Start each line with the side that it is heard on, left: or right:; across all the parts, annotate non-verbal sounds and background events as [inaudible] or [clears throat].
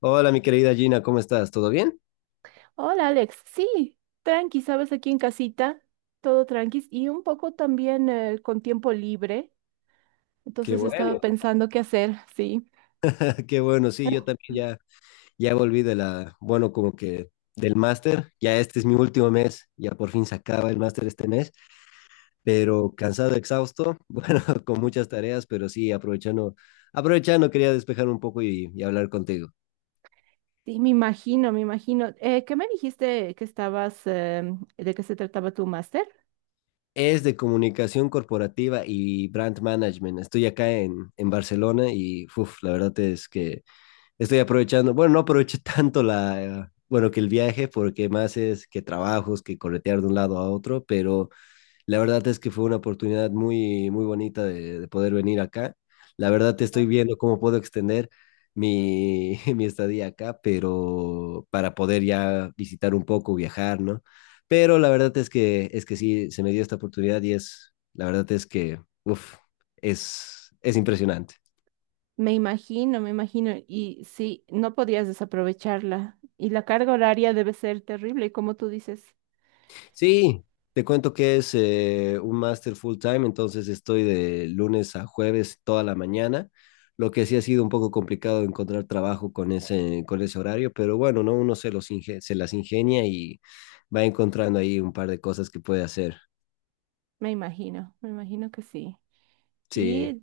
left: Hola, mi querida Gina, ¿cómo estás? ¿Todo bien?
right: Hola Alex, sí, tranqui, sabes, aquí en casita, todo tranqui y un poco también con tiempo libre,
left: Qué
right: entonces estaba
left: bueno, [laughs]
right: pensando qué hacer, sí,
left: qué bueno, sí, yo también ya, ya volví de la, bueno, como que del máster. Ya este es mi último mes, ya por fin se acaba el máster este mes, pero cansado, exhausto, [laughs] bueno, con muchas tareas, pero sí, aprovechando, aprovechando, quería despejar un poco y hablar contigo.
right: sí, me imagino, me imagino. ¿Qué me dijiste que estabas, de qué se trataba tu máster?
left: Es de comunicación corporativa y brand management. Estoy acá en Barcelona y, uff, la verdad es que estoy aprovechando. Bueno, no aproveché [laughs] tanto la, bueno, que el viaje, porque más es que trabajos, que corretear de un lado a otro, pero la verdad es que fue una oportunidad muy, muy bonita de poder venir acá. La verdad, te estoy viendo cómo puedo extender [laughs] mi estadía acá, pero para poder ya visitar un poco, viajar, ¿no? Pero la verdad es que sí, se me dio esta oportunidad y es, la verdad es que, uff, es impresionante.
right: Me imagino, me imagino. Y sí, no podías desaprovecharla. Y la carga horaria debe ser terrible, como tú dices.
left: Sí, te cuento que es un máster full time. Entonces estoy de lunes a jueves toda la mañana. Lo que sí ha sido un poco complicado encontrar trabajo con ese horario, pero bueno, ¿no? Uno se las ingenia y va encontrando ahí un par de cosas que puede hacer.
right: Me imagino que sí.
left: Sí,
right: Y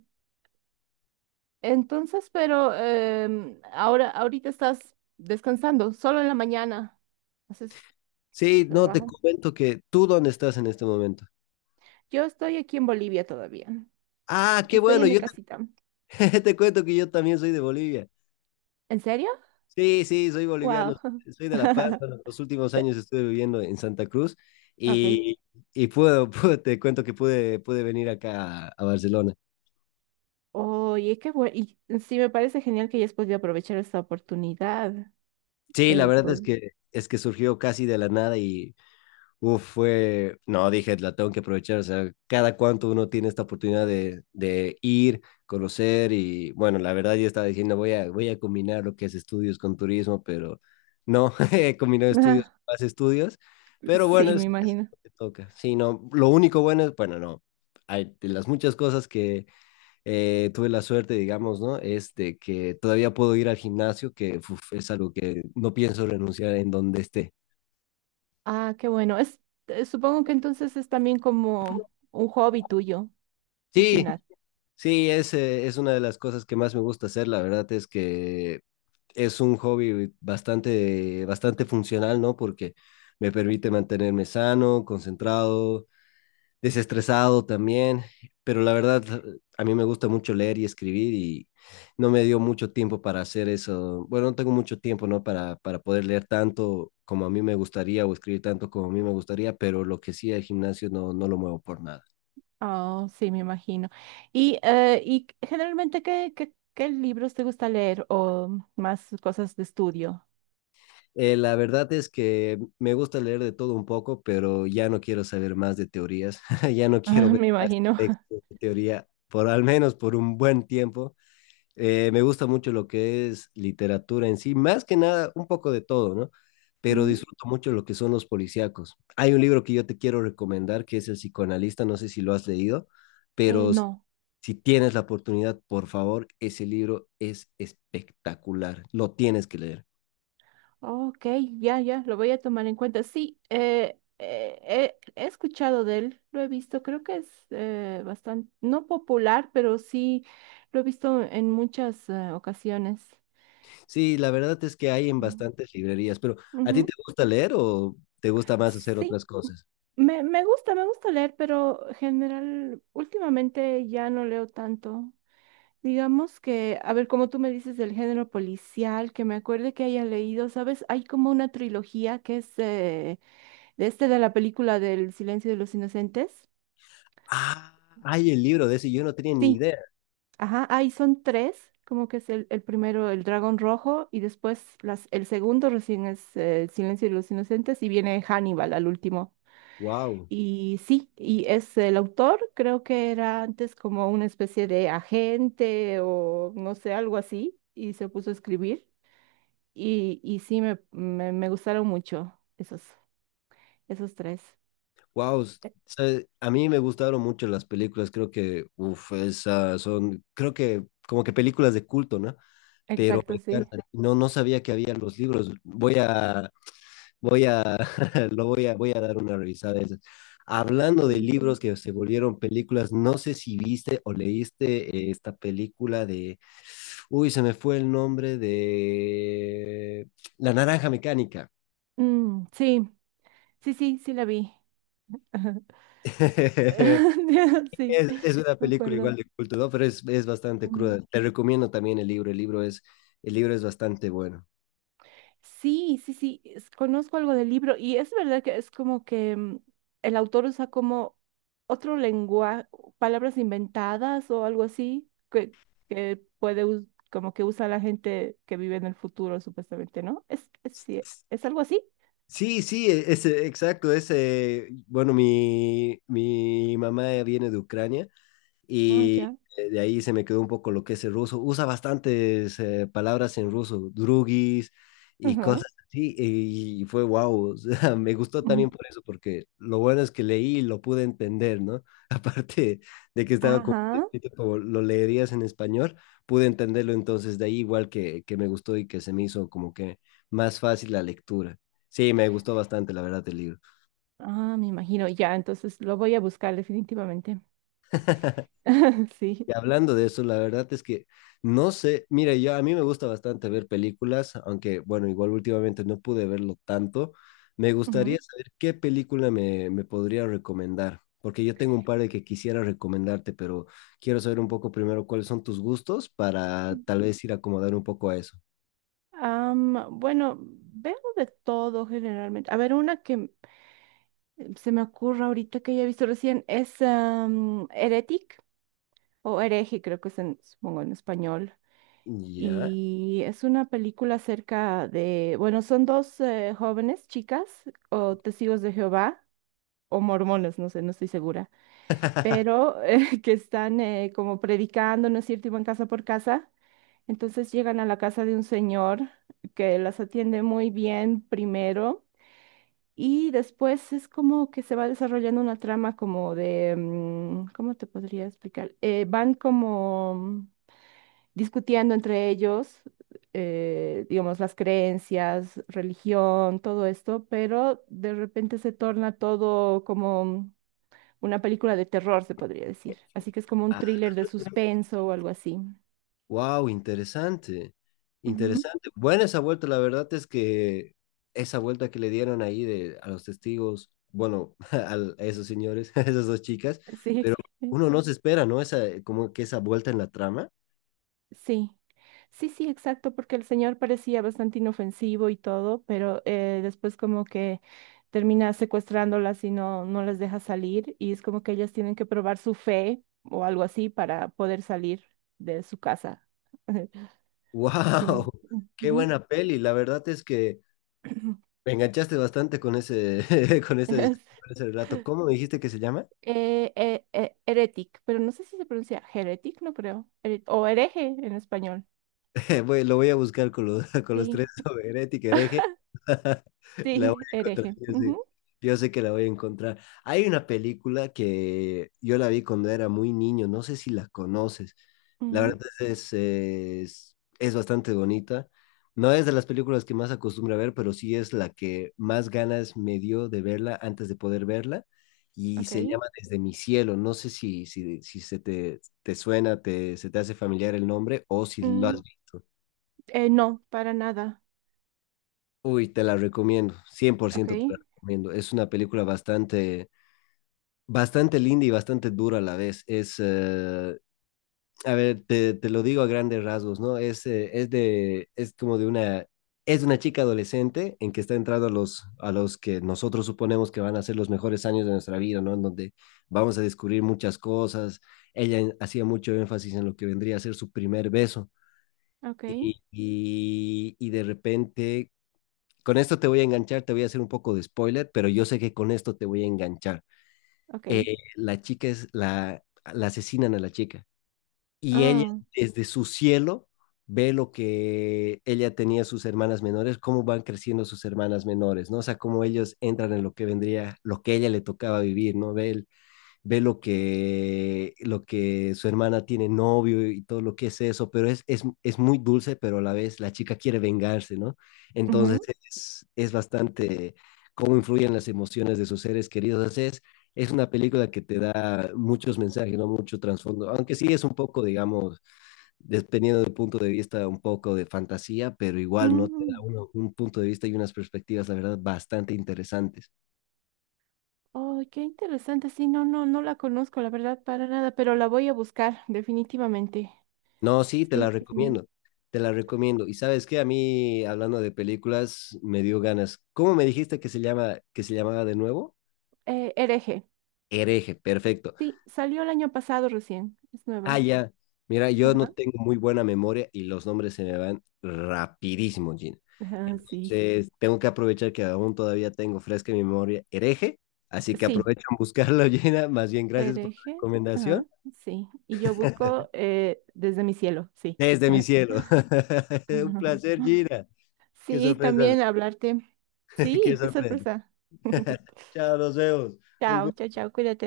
right: entonces, pero ahora, ahorita estás descansando, solo en la mañana haces
left: sí, no, te
right: trabajo.
left: comento que tú dónde estás en este momento.
right: Yo estoy aquí en Bolivia todavía.
left: Ah, qué
right: Estoy
left: bueno,
right: en mi casita.
left: [laughs] te cuento que yo también soy de Bolivia.
right: ¿En serio?
left: Sí, sí, soy boliviano,
right: Wow.
left: soy de La Paz. Pero
right: [laughs]
left: los últimos años estuve viviendo en Santa Cruz
right: Ok.
left: y, y [laughs] te cuento que pude venir acá a Barcelona.
right: Oye, qué bueno. Y sí, me parece genial que hayas podido aprovechar esta oportunidad.
left: Sí, la
right: eh,
left: verdad
right: por...
left: es que surgió casi de la nada y uf, fue, no, dije, la tengo que aprovechar. O sea, cada cuánto uno tiene esta oportunidad de ir, conocer. Y bueno, la verdad, yo estaba diciendo, voy a combinar lo que es estudios con turismo, pero no, [laughs] he combinado
right: [laughs]
left: estudios
right: Ah,
left: con más estudios, pero bueno,
right: sí, me
left: es
right: imagino.
left: lo que toca. Sí, no, lo único bueno es, bueno, no, hay, de las muchas cosas que tuve la suerte, digamos, ¿no? Es de que todavía puedo ir al gimnasio, que uf, es algo que no pienso renunciar en donde esté.
right: Ah, qué bueno. Supongo que entonces es también como un hobby tuyo, el
left: Sí,
right: gimnasio.
left: sí, es una de las cosas que más me gusta hacer. La verdad es que es un hobby bastante, bastante funcional, ¿no? Porque me permite mantenerme sano, concentrado, desestresado también, pero la verdad, a mí me gusta mucho leer y escribir y no me dio mucho tiempo para hacer eso. Bueno, no tengo mucho tiempo, ¿no? Para poder leer tanto como a mí me gustaría o escribir tanto como a mí me gustaría, pero lo que sí, el gimnasio no, no lo muevo por nada.
right: Oh, sí, me imagino. Y generalmente, ¿qué libros te gusta leer o más cosas de estudio? [laughs]
left: La verdad es que me gusta leer de todo un poco, pero ya no quiero saber más de teorías. [laughs] Ya no quiero
right: Ah,
left: ver
right: me imagino. [laughs]
left: textos de teoría, por al menos por un buen tiempo. Me gusta mucho lo que es literatura en sí, más que nada un poco de todo, ¿no? Pero
right: Ujú.
left: disfruto mucho lo que son los policíacos. Hay un libro que yo te quiero recomendar que es El Psicoanalista, no sé si lo has leído, pero
right: No.
left: si tienes la oportunidad, por favor, ese libro es espectacular, lo tienes que leer.
right: Ok, ya, lo voy a tomar en cuenta. Sí, he escuchado de él, lo he visto, creo que es bastante, no popular, pero sí lo he visto en muchas ocasiones.
left: Sí, la verdad es que hay en
right: Mm.
left: bastantes librerías, pero ¿a ti te
right: Ujú.
left: gusta leer o te gusta más hacer
right: Sí,
left: otras cosas?
right: me gusta leer, pero general, últimamente ya no leo tanto. Digamos que, a ver, como tú me dices del género policial, que me acuerde que haya leído, ¿sabes? Hay como una trilogía que es… de este de la película del Silencio de los Inocentes.
left: Ah, hay el libro de ese, yo no tenía ni
right: Sí,
left: idea.
right: ajá, ahí son tres, como que es el primero el dragón rojo y después las, el segundo recién es El Silencio de los Inocentes y viene Hannibal al último.
left: Wow,
right: Y sí, y es el autor, creo que era antes como una especie de agente o no sé, algo así, y se puso a escribir. Y sí, me gustaron mucho esos, esos tres.
left: wow.
right: E-
left: A mí me gustaron mucho las películas, creo que, uff, esas son, creo que como que películas de culto, ¿no? Pero me
right: Exacto, sí.
left: encantan. No, no sabía que había los libros. Voy a, voy a [laughs] voy a dar una revisada de esas. Hablando de
right: Sí.
left: libros que se volvieron películas, no sé si viste o leíste esta película de, uy, se me fue el nombre de La Naranja Mecánica.
right: Mm, sí, sí, sí, sí la vi. Ajá.
left: [laughs]
right: [laughs] Sí,
left: Es una
right: me
left: película
right: acuerdo.
left: igual de culto, ¿no? Pero es bastante
right: Mm.
left: cruda. Te recomiendo también el libro es bastante bueno.
right: Sí, conozco algo del libro y es verdad que es como que el autor usa como otro lenguaje, palabras inventadas o algo así que puede, como que usa la gente que vive en el futuro, supuestamente, ¿no? ¿Es, es algo así?
left: Sí, sí, ese, exacto, ese, bueno, mi mamá viene de Ucrania
right: Ah,
left: y
right: ya.
left: de ahí se me quedó un poco lo que es el ruso. Usa bastantes palabras en ruso, drugis y
right: Ajá.
left: cosas así, y fue wow, [laughs] o sea, me gustó
right: Mm.
left: también por eso, porque lo bueno es que leí y lo pude entender, ¿no? [laughs] Aparte de que estaba como
right: Ajá.
left: escrito como lo leerías en español, pude entenderlo, entonces de ahí igual que me gustó y que se me hizo como que más fácil la lectura. Sí, me gustó bastante, la verdad, el libro.
right: Ah, me imagino, ya, entonces lo voy a buscar definitivamente.
left: [laughs]
right: [laughs]
left: Y
right: Sí.
left: hablando de eso, la verdad es que no sé, mira, yo a mí me gusta bastante ver películas, aunque bueno, igual últimamente no pude verlo tanto. Me gustaría
right: Ujú.
left: saber qué película me, me podría recomendar, porque yo tengo un par de que quisiera recomendarte, pero quiero saber un poco primero cuáles son tus gustos para tal vez ir a acomodar un poco a eso.
right: Bueno, veo de todo generalmente. A ver, una que se me ocurre ahorita que haya visto recién es Heretic o Hereje, creo que es en, supongo en español.
left: Ya.
right: Y es una película acerca de, bueno, son dos jóvenes chicas o testigos de Jehová o mormones, no sé, no estoy segura, pero [laughs] que están como predicando, ¿no es cierto? Y van casa por casa. Entonces llegan a la casa de un señor que las atiende muy bien primero. Y después es como que se va desarrollando una trama como de, ¿cómo te podría explicar? Van como discutiendo entre ellos, digamos, las creencias, religión, todo esto, pero de repente se torna todo como una película de terror, se podría decir. Así que es como un thriller de suspenso o algo así.
left: Wow, interesante,
right: Ujú,
left: interesante. Buena esa vuelta, la verdad es que esa vuelta que le dieron ahí de, a los testigos, bueno, [laughs] a esos señores, [laughs] a esas dos chicas,
right: sí.
left: pero uno
right: [laughs]
left: no se espera, ¿no? Esa, como que esa vuelta en la trama. [laughs]
right: Sí, sí, sí, exacto, porque el señor parecía bastante inofensivo y todo, pero después como que termina secuestrándolas y no, no las deja salir y es como que ellas tienen que probar su fe o algo así para poder salir de su casa. [laughs] Sí.
left: Wow, qué
right: Ujú.
left: buena peli. La verdad es que
right: [clears throat]
left: me enganchaste bastante con ese, [laughs] con ese, con ese relato. ¿Cómo me dijiste que se llama?
right: Heretic, pero no sé si se pronuncia heretic, no creo, o hereje en español.
left: [laughs] Lo voy a buscar con los, [laughs] con los
right: Sí,
left: tres, sobre herética, hereje.
right: [laughs]
left: [laughs] La voy
right: sí,
left: a encontrar,
right: hereje. Ujú,
left: yo sé que la voy a encontrar. Hay una película que yo la vi cuando era muy niño, no sé si la conoces. La
right: ujú,
left: verdad es bastante bonita. No es de las películas que más acostumbro a ver, pero sí es la que más ganas me dio de verla antes de poder verla. Y
right: ok.
left: se llama Desde Mi Cielo. No sé si se te, te suena, te, se te hace familiar el nombre o si lo has
right: Mm,
left: visto.
right: No, para nada.
left: Uy, te la recomiendo, cien por
right: Ok,
left: ciento te la recomiendo. Es una película bastante, bastante linda y bastante dura a la vez. Es, a ver, te lo digo a grandes rasgos, ¿no? Es, es como de una, es de una chica adolescente en que está entrando a los que nosotros suponemos que van a ser los mejores años de nuestra vida, ¿no? En donde vamos a descubrir muchas cosas. Ella hacía mucho énfasis en lo que vendría a ser su primer beso.
right: ok,
left: Y de repente, con esto te voy a enganchar, te voy a hacer un poco de spoiler, pero yo sé que con esto te voy a enganchar.
right: ok.
left: Eh, la chica es la, la asesinan a la chica y ella
right: Ah,
left: desde su cielo ve lo que ella tenía sus hermanas menores, cómo van creciendo sus hermanas menores, ¿no? O sea, cómo ellos entran en lo que vendría, lo que ella le tocaba vivir, ¿no? Ve lo que su hermana tiene novio y todo lo que es eso, pero es muy dulce, pero a la vez la chica quiere vengarse, ¿no? Entonces
right: ujú,
left: es bastante cómo influyen las emociones de sus seres queridos. O sea, es una película que te da muchos mensajes, ¿no? Mucho trasfondo, aunque sí es un poco, digamos, dependiendo del punto de vista, un poco de fantasía, pero igual, ¿no? Te da
right: mm,
left: un punto de vista y unas perspectivas, la verdad, bastante interesantes.
right: oh, qué interesante. Sí, no, no, no la conozco, la verdad, para nada, pero la voy a buscar, definitivamente.
left: No, sí, te la
right: Sí,
left: recomiendo, te la recomiendo. Y sabes qué, a mí, hablando de películas, me dio ganas. ¿Cómo me dijiste que se llama, que se llamaba de nuevo?
right: hereje.
left: Hereje, perfecto.
right: Sí, salió el año pasado recién. Es
left: Ah,
right: nueva.
left: ya. Mira, yo no
right: Ajá,
left: tengo muy buena memoria y los nombres se me van rapidísimo, Gina.
right: ajá, sí.
left: Entonces, tengo que aprovechar que aún todavía tengo fresca en mi memoria Hereje, así que
right: Sí,
left: aprovecho en buscarlo, [laughs] Gina. Más bien, gracias por la
right: hereje.
left: recomendación.
right: Ajá, sí. Y yo
left: [laughs]
right: busco desde mi cielo, sí.
left: Desde mi
right: [laughs]
left: cielo. [laughs] Un placer,
right: [laughs]
left: Gina. Qué
right: Sí,
left: sorpresa,
right: también hablarte.
left: [laughs] qué
right: Sí, qué
left: sorpresa.
right: sorpresa.
left: [laughs]
right: [laughs]
left: Chao, nos vemos. Un
right: Chao, chao,
left: gusto.
right: chao, cuídate.